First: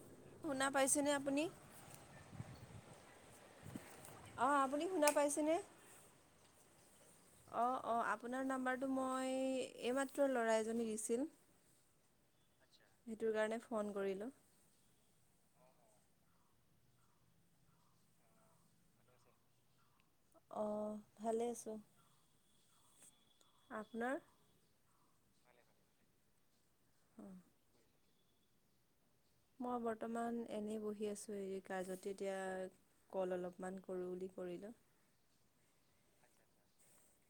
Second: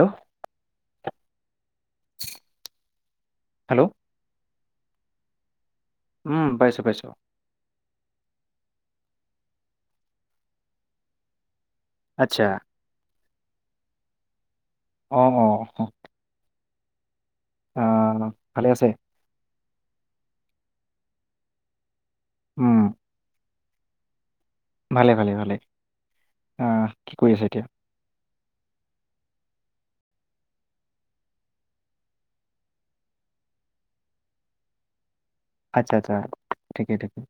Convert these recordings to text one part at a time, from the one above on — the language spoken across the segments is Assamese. হেল্ল' শুনা পাইছেনে আপুনি। হেল্লৌ! অঁ আপুনি শুনা পাইছেনে! উমঁ পাইছোঁ পাইছোঁ। অঁ অঁ আপোনাৰ নাম্বাৰটো মই এইমাত্ৰ ল'ৰা এজনে দিছিল। আচ্ছা। সেইটোৰ কাৰণে ফোন কৰিলোঁ। অঁ অঁ অঁ। অঁ ভালে আছে? অঁ ভালে আছোঁ। উমঁ! আপোনাৰ ভালে ভালে ভালে আহ কি কৰি অঁ আছে এতিয়া? মই বৰ্তমান এনেই বহি আছো এই কাজতে এতিয়া কল অলপমান কৰোঁ বুলি কৰিলোঁ। আচ্ছা আচ্ছা ঠিকে ঠিকে।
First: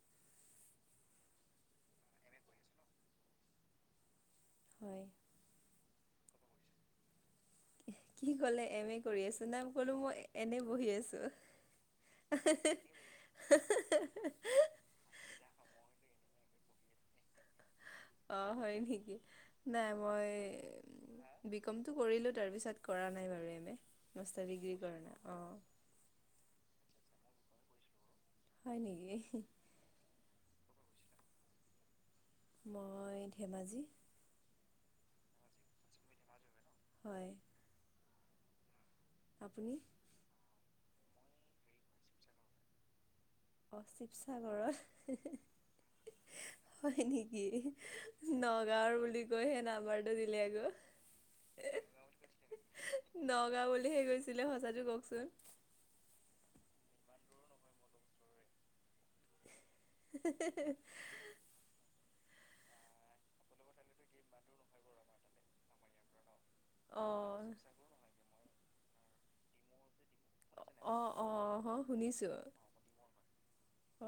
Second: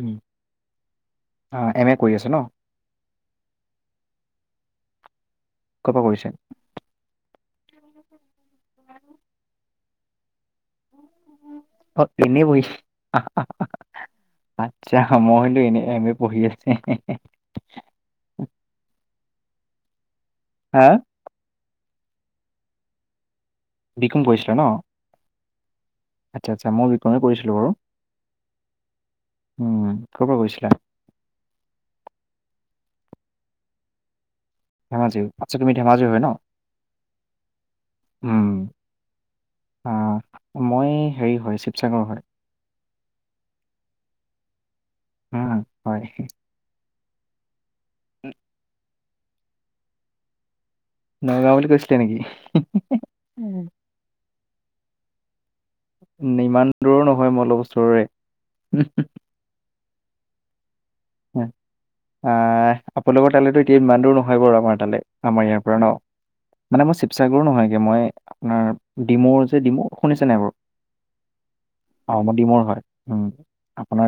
উমঁ এম এ কৰি আছে ন। হয়ঁ! কৰ পৰা কৰিছা? কি কলে এম এ কৰি আছ নাই কলো মই এনে বহি আছোঁ। অ এনেই বহি অহোহহ হুহহ এতিয়া সময় হলো এনে এম এ পঢ়ি আছে হেহে অঁ হয়ঁ নেকি নাই মই। হা! বিকমটো কৰিলোঁ তাৰপিছত কৰা নাই বাৰু M A B com master কৰিছিলা ন ডিগ্ৰী কৰা নাই অঁ। আচ্ছা আচ্ছা মইয়ো বিকমে পঢ়িছিলো বাৰু। হয়ঁ নেকি? উমঁ ক'ৰ পৰা কৈৰিছিলা? মই ধেমাজি। ধেমাজি আচ্ছা তুমি ধেমাজিৰ হয় ন। হয়। উম। আপুনি? অঁ' মই হেৰি হয় শিৱসাগৰৰ হয়। অ শিৱসাগৰ উম, হয় হয় নেকি। নগাঁওৰ বুলি কৈহে নাম্বাৰটো দিলে আকৌ। নগাঁওৰ বুলি কৈছিলে নেকি। নগাঁও উম। বুলিহে কৈছিলে সঁচাটো কওকচোন। ইমান দূৰৰো নহয় মই অলপ ওচৰৰে। হে হে হে। [unintelligible] আহ আপোনালোকৰ তালৈ এতিয়া ইমান দূৰো নহয় বাৰু আমাৰ তালৈ আমাৰ ইয়াৰ পৰা ন। মানে মই অ শিৱসাগৰৰো নহয়গে মই আপোনাৰ ডিম'ৰ যে ডিম। শুনিছা নে নাই বাৰু অ অ হ অ শুনিছো মই ডিমোৰ হয় উম।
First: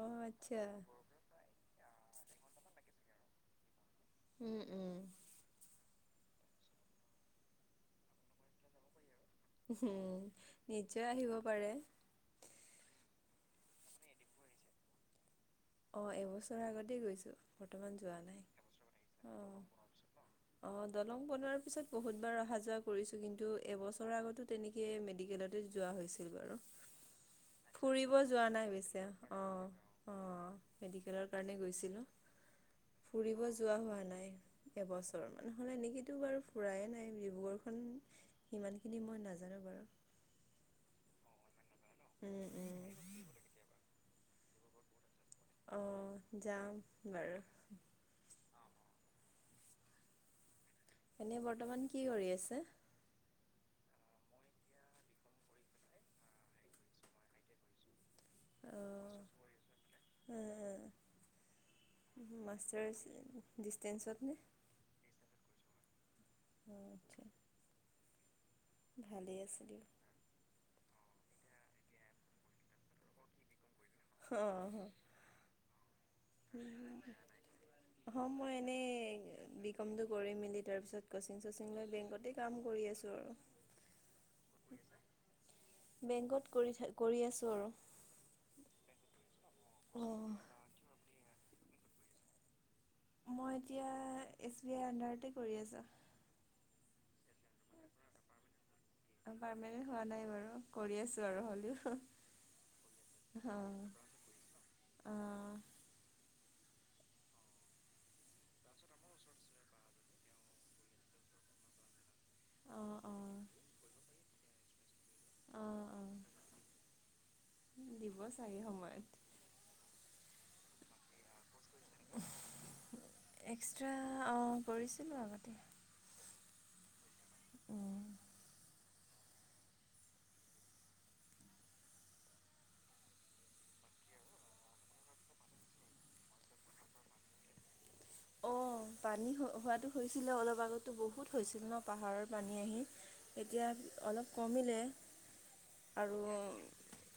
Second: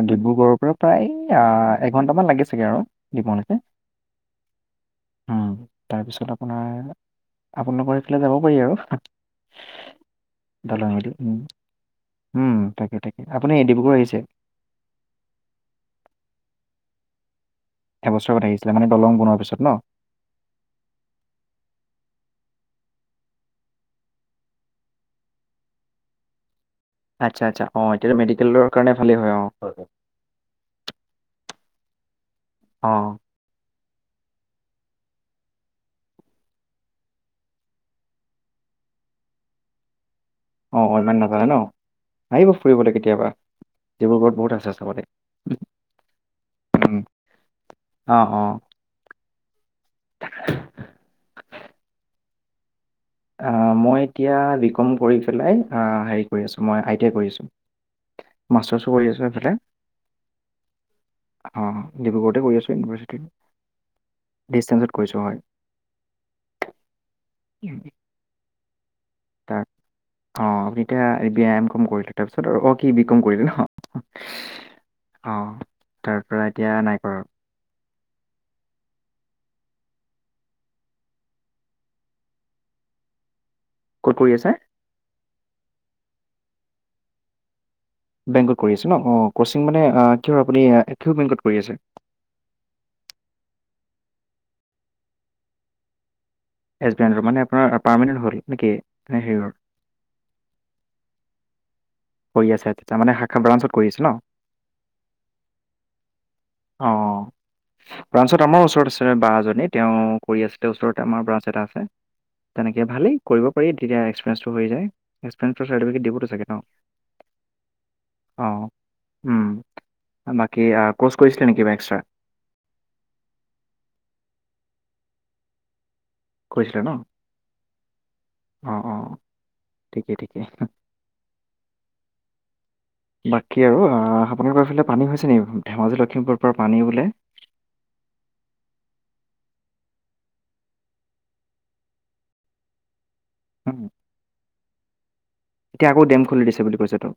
অ ডিব্ৰুগড়ৰ আচ্ছা পৰা প্ৰায় আ এঘণ্টামান লাগি চাগে আৰু ডিমৌ লৈকে। উম উম। উম তাৰ পিছত আপোনাৰ আপোনালোকৰ এইফালে যাব পাৰি আৰু। উম দলং নিশ্চয় দি আহিব উম। পাৰে। উম তাকে তাকে আপুনি ডিব্ৰুগড় আহিছে। অঁ' এবছৰ আগতে গৈছো। এবছৰত আগতে আহিছিলে মানে দলং বনোৱাৰ পিছত ন। অঁ' দলং বনোৱাৰ পিছত বহুত বাৰ অহা যোৱা কৰিছো কিন্তু এবছৰৰ আগতো তেনে কে মেডিকেলতে যোৱা হৈছিল বাৰু। আচ্ছা আচ্ছা অ ফুৰিব এতিয়াতো যোৱা মেডিকেলৰ নাই কাৰণে পিছে ভালেই হয় অ। অঁ' অঁ মেডিকেলৰ কাৰণে গৈছিলোঁ। অঁ' ফুৰিব যোৱা হোৱা নাই। এবছৰ মানে হ'লে এনেকেতো বাৰু ফুৰায়ে নাই ডিব্ৰুগড়খন। সিমানখিনি মই নাজানো বাৰু। অঁ অকনমান নাজানে ন উম আহিব উম ফুৰিবলৈ কেতিয়াবা ডিব্ৰুগড়ত বহুত আছে চাবলে। অঁ' যাম বাৰু। অঁ'অঁ' এনে বৰ্তমান কি কৰি আছে? অ মই এতিয়া বি কম কৰি পেলাই হেৰি কৰি আছো মই আই টি আই কৰি আছোঁ। মাষ্টাৰ্ছ মাষ্টাৰছো কৰি আছো ইফালে। আছে মানে। অ ডিব্ৰুগড়তে কৰি আছোঁ মাষ্টাৰ্ছ ডিষ্টেঞ্চত নে ইউনিভাৰ্চিটিত ডিচষ্টেঞ্চত কৰিছোঁ হয়। অঁ' আচ্ছা। [unintelligible] ভালেই আছে দিয়ক। অঁ' এতিয়াই এম কম কৰিল তাৰপিছত অ কি বি কম কৰিলি ন। অহ। অঁ' [unintelligible] অঁ মই এনেই বি কমটো কৰি মেলি তাৰপিছত কচিং চচিং লৈ বেংকতে কাম কৰি আছোঁ আৰু। [inaudible] ক'ত কৰি আছে বেংকত কৰি থ কৰি আছো আৰু বেংকত কৰি আছে ন অ কচিং কিহৰ ক্ৰচিং মানে কিয়ৰ আপুনি কিয় বেংকত কৰি আছে মই এতিয়া এছ বি আই আণ্ডাৰতে কৰি আছো এছ বি এনৰ মানে আপোনাৰ পাৰ্মেণেনত হ'ল নেকি। নে হেৰিয়ৰ পাৰমানেণ্ট হোৱা নাই বাৰু কৰি আছো আৰু হলেও হৈ আছে তেয়া মানে শাখা অ ব্ৰাঞ্চত কৰিছো ন অ অঁ ব্ৰাঞ্চত আমাৰ ওচৰত আছে বা এজনী তেওঁ কৰি আছিল তেওঁ ওচৰতে আমাৰ ব্ৰাঞ্চ এটা আছে তেনেকে অ ভালেই কৰিব পাৰি তেতিয়া এক্সিৰিয়েঞ্চটো হৈ যায় অ এক্সপিৰিয়েঞ্চ অ চাৰ্টিফিকেট দিবতো চাগে তেওঁ দিব চাগে সময়ত উম বাকী ক্ৰচ কৰিছিলে নেকি কিবা এক্সট্ৰা এক্সট্ৰা অ কৰিছিলোঁ আগতে কৈছিলা ন অ অঁ ঠিকেই ঠিকেই [inaudible] বাকী আৰু আপোনালোকৰ এইফালে পানী হৈছে নিে ধেমাজি লখিমপুৰৰ পৰা পানী বোলে অঁ পানী হোৱাটো হৈছিলে অলপ আগতো বহুত হৈছিল ন পাহাৰৰ পানী আহি এতিয়া উম, অলপ কমিলে এতিয়া আকৌ আৰু ডেম খুলি দিছে বুলি কৈছে তো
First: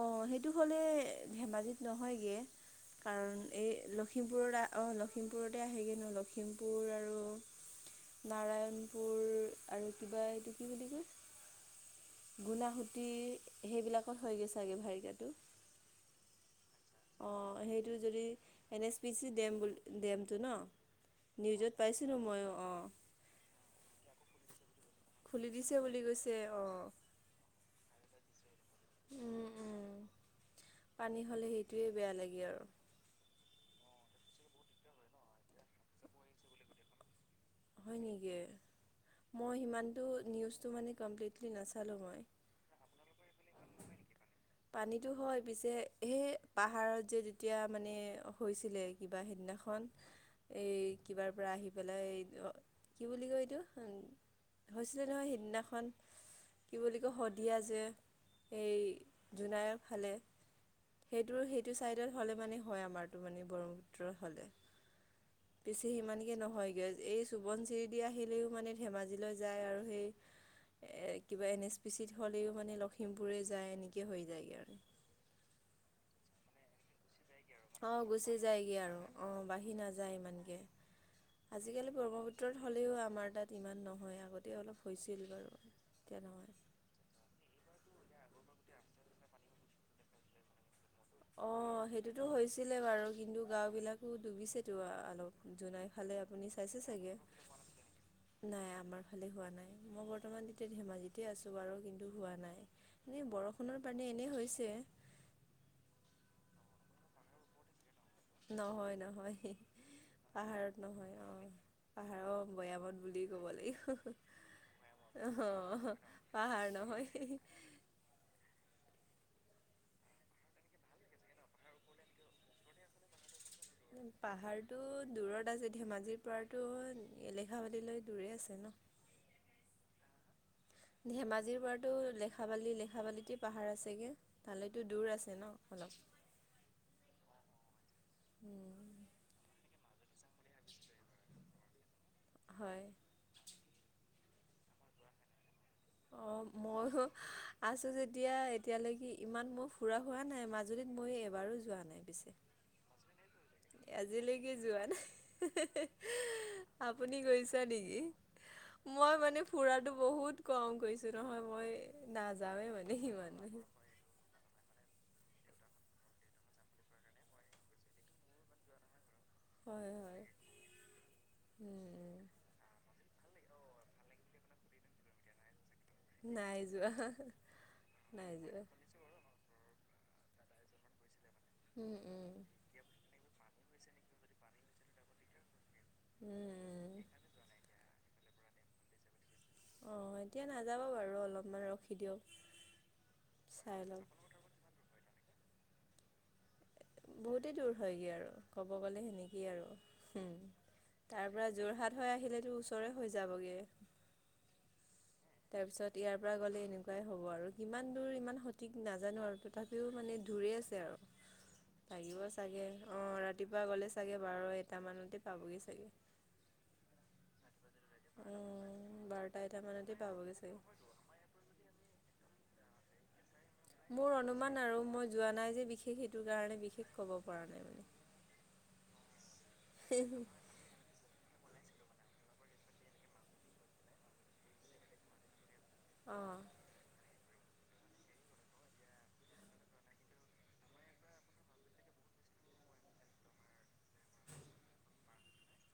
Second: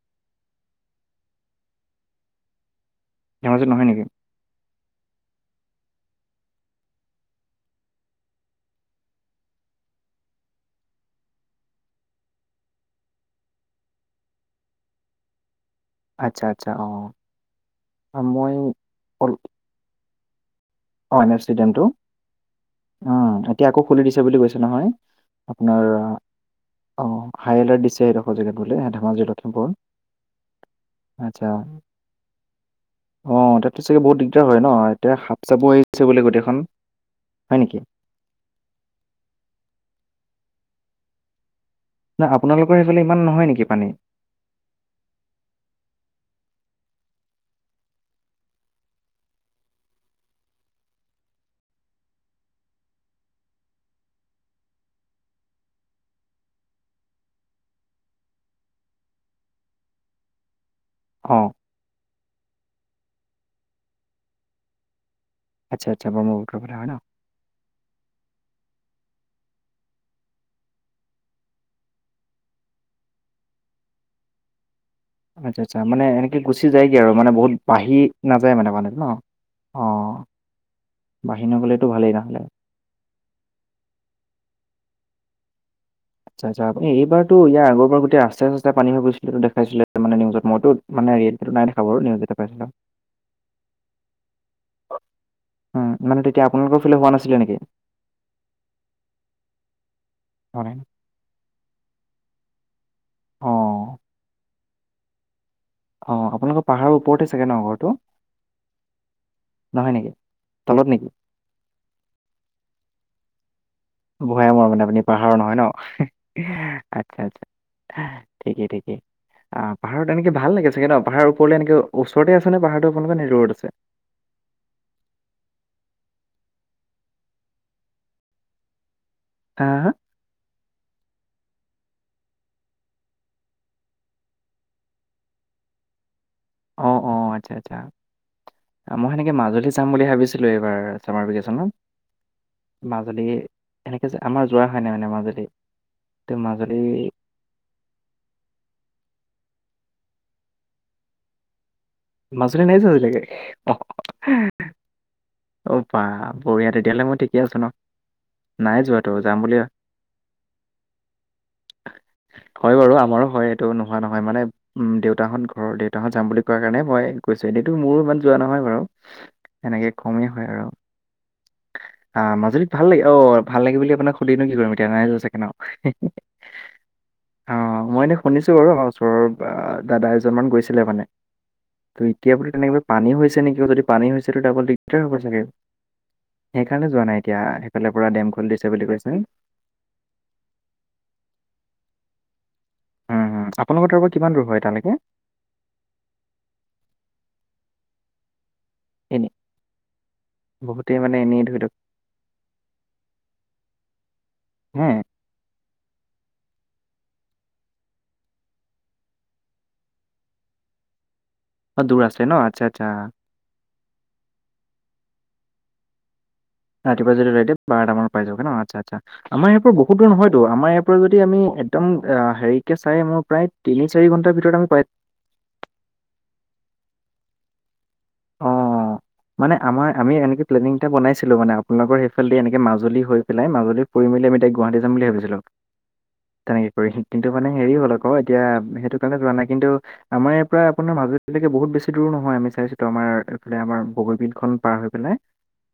অঁ সেইটো হ'লে ধেমাজিত নহয়গৈ কাৰণ ধেমাজিত এই নহয় নেকি লখিমপুৰ লখিমপুৰত অঁ লখিমপুৰতে আহেগৈ নো লখিমপুৰ আৰু নাৰায়ণপুৰ আৰু কিবা এইটো কি বুলি কয় গুণাসুতি সেইবিলাকত হৈ গৈ চাগে ভাৰিকটো আচ্ছা আচ্ছা অ সেইটো যদি মই N S P C dam বুলি ডেমটো ন অঁ এন এফ নিউজত ষ্টিডিয়ামটো পাইছিলোঁ ময়ো অঁ এতিয়া আকৌ খুলি দিছে বুলি কৈছে নহয় খুলি দিছে আপোনাৰ বুলি আহ, কৈছে অ হাই এলাৰ্ট দিছে সেইডোখৰ জেগাত বোলে ধেমাজি উম লখিমপুৰ উম পানী আচ্ছা হ'লে সেইটোৱে বেয়া লাগে আৰু অ তাতো চাগে বহুত দিগদাৰ হয় ন এতিয়া সাপ চাববোৰ এৰি দিছে বোলে গোটেইখন হয় নেকি হয় নেকি মই সিমান টো নিউজটো মানে কমপ্লিট নচালো মই নাই আপোনালোকৰ ইফালে ইমান নহয় নেকি পানী পানীতো হয় পিছে সেই পাহাৰত যে তেতিয়া মানে হৈছিলে কিবা সিদিনাখন এই কিবাৰ পৰা আহি পেলাই কি বুলি কয় এইটো হৈছিলে নহয় সিদিনাখন কি বুলি কয় শদিয়া যে এই জোনাইয়ৰ ফালে সেইটো অ সেইটো চাইডত হ'লে মানে হয় আমাৰটো মানে ব্ৰহ্মপুত্ৰ হ'লে আচ্ছা পিছে আচ্ছা সিমান কি ব্ৰহ্মপুত্ৰৰ ফালে হয় ন নহয়গৈ এই চবণ চিৰিদি আহিলেও মানে ধেমাজিলৈ যায় আৰু সেই কিবা এন এছ পি চিত হ'লেও মানে লখিমপুৰে যায় এনেকৈ হৈ যায়গৈ আৰু আচ্ছা মানে গুচি যায়গৈ আৰু মানে বহুত বাঢ়ি অঁ গুচি নাযায় মানে যায়গৈ মানে আৰু ন অঁ বাঢ়ি অ নাযায় ইমানকৈ বাহিনী গলেতো আজিকালি ভালেই নহ'লে ব্ৰহ্মপুত্ৰত হ'লেও আমাৰ তাত ইমান নহয় আগতে অলপ হৈছিল বাৰু এতিয়া আচ্ছা নহয় আচ্ছা এইবাৰতো ইয়াৰ আগৰবাৰ গোটেই ৰাস্তা চাস্তা পানী হৈ গৈছিলে দেখাইছিলে মানে নিউজত মইতো। মানে অ ৰিয়েলমিটো নাই দেখা বাৰু নিউজ সেইটোতো এটা পাইছিলো হৈছিলে বাৰু কিন্তু গাঁও বিলাকো ডুবিছেতো আ অলপ। জোনাই উম ফালে মানে তেতিয়া আপুনি আপোনালোকৰ চাইছে ফালে হোৱা চাগে। নাছিলে নেকি নাই আমাৰ ফালে হোৱা নাই মই বৰ্তমান হোৱা তেতিয়া নাই ন? ধেমাজিতে আছো বাৰু কিন্তু হোৱা নাই। এনেই বৰষুণৰ অ পানী এনেই হৈছে। অঁ আপোনালোকৰ পাহাৰৰ ওপৰতে চাগে ন ঘৰটো। নহয় নহয় হেহ নহয় নেকি পাহাৰত তলত নেকি নহয় অহ। পাহাৰৰ ভৈয়ামত বুলি ক'ব লাগিব। ভৈয়ামৰ মানে আপুনি পাহাৰৰ নহয় অ' ন পাহাৰ নহয়। আচ্ছা আচ্ছা। হা ঠিকেই ঠিকেই। আহ পাহাৰত এনেকে ভাল লাগে চাগে ন পাহাৰ ওপৰেলে এনেকে ওচৰতে আছে নে পাহাৰতো আকমান নে দূৰত আছে। পাহাৰটো দূৰত আছে ধেমাজিৰ পৰাতো এলেখাবাদিলৈ দূৰেই আছে ন। আহ হা। ধেমাজিৰ পৰাতো লেখাবালি লেখাবালিতে পাহাৰ আছেগে। তালৈতো দূৰ আছে ন অলপ। অ অ আচ্ছা আচ্ছা মই সেনেকে মাজুলী যাম বুলি ভাবিছোঁ। এইবাৰ চামাৰ হয় ভেকেশনত মাজুলী। এনেকে যে আমাৰ যোৱা হয় নাই মানে মাজুলী। অ ত মাজুলী মইয়ো। আছো যেতিয়া এতিয়ালৈকে ইমান মোৰ ফুৰা হোৱা নাই মাজুলীত মই এবাৰো যোৱা নাই পিছে। মাজুলি নাই যোৱা এতিয়ালৈকে। আজিলৈকে যোৱা নাই হৈ অ বা বঢ়িয়া ও তেতিয়াহ'লে মই আপুনি ঠিকে আছো গৈছে ন নেকি। নাই যোৱাতো মই যাম মানে বুলি ফুৰাটো বহুত কম কৰিছো নহয় মই নাযাওৱে হয় বাৰু মানে আমাৰো সিমান। হয় এইটো নোহোৱা নহয় মানে। উম দেউতাহত ঘৰৰ দেউতাহত যাম বুলি কোৱা কাৰণে মই গৈছো এনেতো মোৰো ইমান যোৱা নহয় বাৰু। হয় হয়। পায় আৰু। উম, আহ মাজুলীত ভাল লাগে অ ভাল লাগে বুলি আপোনাক সুধি নো কি কৰিম এতিয়া নাই যোৱা চাগে ন। নাই যোৱা অ মই এনে নাই শুনিছো যোৱা। বাৰু আমাৰ ওচৰৰ আ দাদা এজনমান গৈছিলে মানে উম, তো উম, এতিয়া আপুনি তেনেকৈ। পানী হৈছে নেকি যদি পানী হৈছেটো ডাবল দিগদাৰ হ'ব চাগে সেইকাৰণে উম। যোৱা নাই। এতিয়া সেইফালে পুৰা ডেম খুলি দিছে বুলি কৈছোং। অঁ এতিয়া নাযাব বাৰু অলপমান ৰখি দিয়ক। উম হুম চাই আপোনালোকৰ তাৰ লওক। পৰা কিমান দূৰ হয় তালৈকে। বহুতেই দূৰ হয়গে আৰু। ক'ব গ'লে এনে সেনেকে আৰু হুম বহুতেই মানে তাৰ এনেই পৰা ধৰি লওক যোৰহাট। হৈ আহিলে তোৰ ওচৰে হৈ যাবগে। হোম। তাৰ পিছত ইয়াৰ পৰা গ'লে এনেকুৱাই হ'ব আৰু কিমান দূৰ ইমান সঠিক নাজানো আৰু। তথাপিও মানে দূৰে আছে আৰু। অ দূৰ লাগিব আছে ন আচ্ছা চাগে আচ্ছা অ' ৰাতিপুৱা গ'লে চাগে বাৰ এটামানতে পাবগৈ চাগে। ৰাতিপুৱা যদি ৰাতি বাৰটামান পাই যাব ন' আচ্ছা আচ্ছা উম বাৰটা আমাব এটা ইয়াৰ পৰা মানতে বহুত দূৰ পাবগৈ নহয়তো চাগে আমাৰ। পুৱা যদি আমি একদম হেৰিকে চাই মোৰ প্ৰায় তিনি মোৰ চাৰি ঘণ্টাৰ অনুমান ভিতৰত আমি আৰু পাই। মই যোৱা নাই যে বিশেষ সেইটোৰ কাৰণে বিশেষ ক'ব পৰা নাই মানে। অঁ মানে আমাৰ আমি এনেকে। প্লেনিং এটা বানাইছিলো মানে আপোনালোকৰ সেইফালেদি এনেকে মাজুলী হৈ পেলাই মাজুলী ফুৰি মেলি আমি ডাইৰেক্ট গুৱাহাটী যাম বুলি ভাবছিলোঁ। অঁহ কৰি কিন্তু মানে হেৰি হ'ল আকৌ এতিয়া সেইটো কাৰণে যোৱা নাই কিন্তু আমাৰ ইয়াৰ পৰা আপোনাৰ মাজুলীলৈকে বহুত বেছি দূৰ নহয়, আমি চাইছো আমাৰ এইফালে আমাৰ বগীবিলখন পাৰ হৈ পেলাই,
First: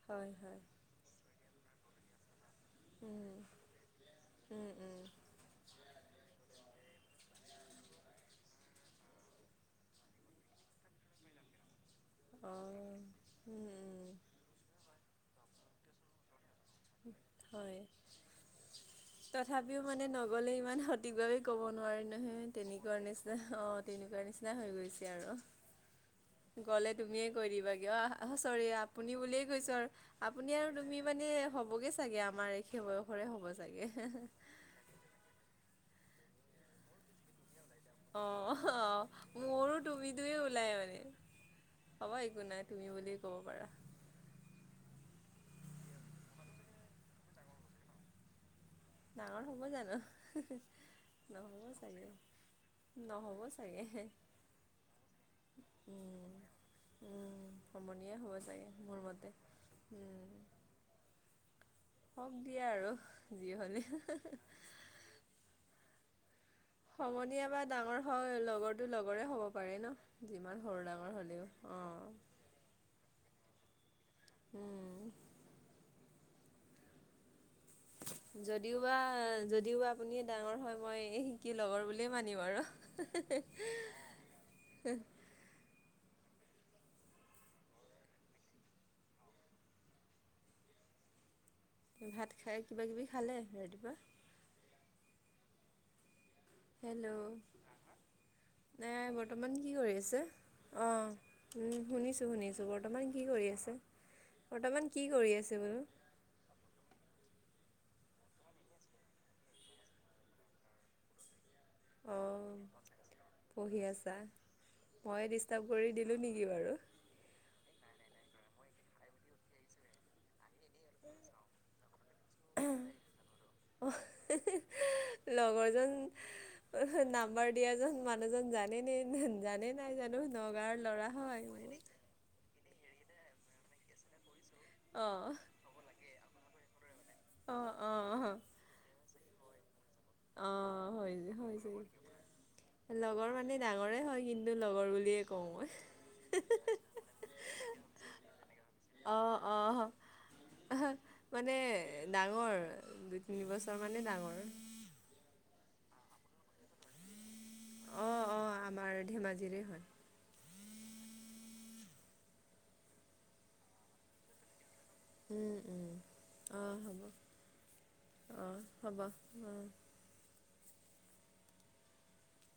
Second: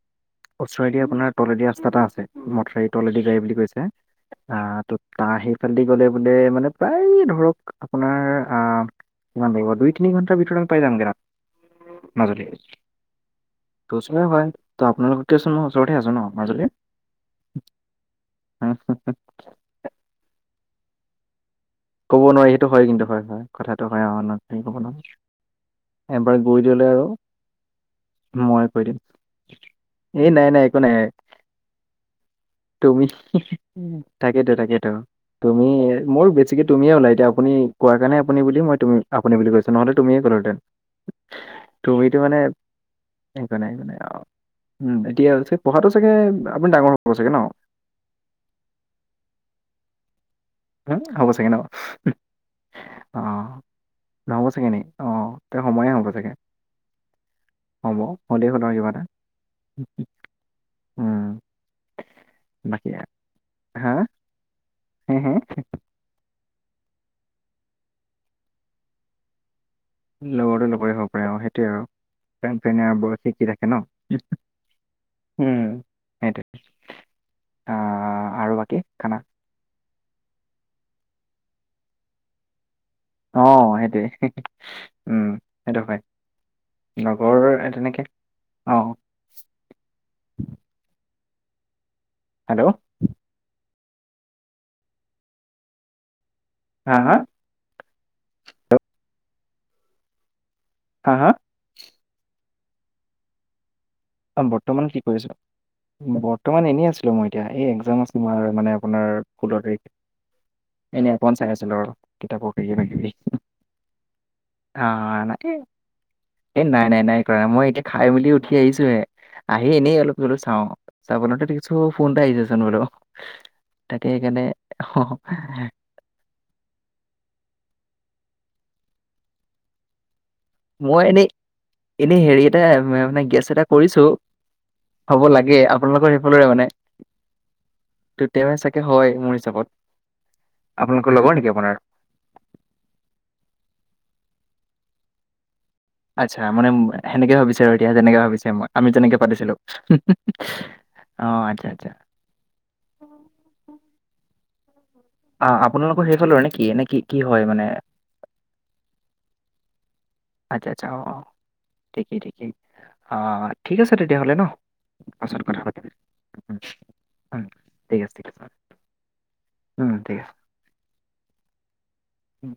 হয় হয় ওচৰেদি আপোনাৰ তলেদি ৰাস্তা এটা আছে। মথাৰি তলেদি উম যায় বুলি কৈছে। উম আঁ তো উম তাৰ সেইফালেদি গ'লে বোলে মানে প্ৰায় ধৰক আপোনাৰ অঁ, কিমান লাগিব দুই তিনি ঘণ্টাৰ ভিতৰত পাই যামগৈ। মাজুলী অ উম। তো উম ওচৰে হয়, তো আপোনালোকতকে চোন মই ওচৰতে আছোঁ ন' মাজুলী। হয়, তথাপিও মানে নগ'লে ইমান সঠিকভাৱে ক'ব নোৱাৰি ক'ব নহয়, সেইটো হয় তেনেকুৱা কিন্তু হয় নিচিনা হয় কথাটো অঁ হয় অ তেনেকুৱা ন নিচিনা হেৰি হৈ ক'ব নোৱাৰি গৈছে আৰু। এবাৰ গৈ দিলে গ'লে আৰু তুমিয়ে কৈ দিবা কিয় অ' মই চৰি কৈ দিম আপুনি বুলিয়েই কৈছো আৰু। এই নাই আপুনি নাই আৰু একো নাই তুমি মানে হ'বগৈ চাগে, আমাৰ একে বয়সৰে হ'ব চাগে। তাকেইতো তুমি মোৰ বেছিকে তুমিয়ে ওলাই এতিয়া আপুনি কোৱা কাৰণে আপুনি বুলি মই অ', আপুনি বুলি কৈছো মোৰো নহ'লে তুমিয়ে তুমিটোৱে ক'লো হেঁতেন। ওলাই মানে। হ'ব তুমিতো মানে, একো নাই তুমি বুলি ক'ব পাৰা। সেইকাৰণে সেইকাৰণে আও। উম, এতিয়া পঢ়াতো চাগে আপুনি ডাঙৰ হ'ব চাগে ন। ডাঙৰ হ'ব জানো। উম হ'ব চাগে ন'। নহ'ব চাগে, নহ'ব অঁ' চাগে। নহ'ব চাগে নি? অঁ' তে সময়ে হ'ব চাগে। উম, উম, সমনীয়া হ'ব হ'লেই হ'ল চাগে আৰু কিবা এটা। মোৰ মতে উম। উম। হওঁক দিয়া বাকী আৰু যি হা? হ'লেও। হে হে। সমনীয়া বা ডাঙৰ হয় লগৰটো লগৰে হ'ব পাৰে ন। যিমান সৰু ডাঙৰ হ'লেও অঁ'। প্ৰেন ফেনে আৰু বয়সে কি ৰাখে ন'। উম। উম, সেইটোৱে। আহ আৰু বাকী যদিওবা খানা? যদিওবা আপুনিয়ে ডাঙৰ হয় মই কি লগৰ বুলিয়ে মানিম আৰু। অঁ, সেইটোৱে উম। সেইটো হয়, লগৰ তেনেকে অঁ। ভাত খাই হেল্ল'? কিবা কিবি খালে ৰাতিপুৱা? হা হেল্ল, হা? নাই বৰ্তমান কি কৰি আছে? হা হা? অঁ। উম শুনিছোঁ শুনিছোঁ, বৰ্তমান কি কৰি আছে, বৰ্তমান কি কৰি আছে বোলো? বৰ্তমান এনেই আছিলো মই এতিয়া, এই একজাম আছিলো তোমাৰ মানে আপোনাৰ ষোল্ল তাৰিখে। এনে অকণমান চাই আছিলো আৰু, অঁ কিতাপত কিবা কিবি। পঢ়ি আছা। অঁ, ময়ে এনেকেই, ডিষ্টাৰ্ব কৰি দিলোঁ নেকি এ বাৰু? নাই নাই নাই। মই এতিয়া খাই মেলি উঠি আহিছোহে, আহি এনেই অলপ ধৰিলোঁ চাওঁ, চাবলওঁতে দেখিছোঁ ফোন এটা আহিছে চুন বোলো। তাকে সেইকাৰণে লগৰজন নাম্বাৰ দিয়াজন মানুহজন জানেনে জানে নাই জানো? নগাঁৱৰ মই ল'ৰা এনেই হয় মানে। এনেই হেৰি এটা মানে গেছ এটা কৰিছো। হ'ব অঁ লাগে আপোনালোকৰ সেইফালৰে মানে অঁ অঁ হয় মোৰ হিচাপত। অ' আপোনালোকৰ হয় যে লগৰ নেকি হয় যে আপোনাৰ লগৰ মানে ডাঙৰে হয় কিন্তু লগৰ বুলিয়ে কওঁ মই। আচ্ছা মানে সেনেকে ভাবিছে আৰু এতিয়া যেনেকে ভাবিছে আমি যেনেকে অঁ পাতিছিলোঁ। অঁ মানে ডাঙৰ দুই তিনি বছৰ মানে ডাঙৰ। অ' আপোনালোকৰ সেইফালৰ নে কি নে কি কি হয় মানে। অ', অ', আমাৰ ধেমাজিৰে হয়। আচ্ছা আচ্ছা অ', অ', ঠিকেই ঠিকেই, অ' ঠিক আছে তেতিয়া হ'লে ন'। পাছত উম, কথা পাতিম উম, উম, অঁ' হ'ব, উম, ঠিক আছে ঠিক আছে অঁ' হ'ব, অঁ'। উম, ঠিক উম।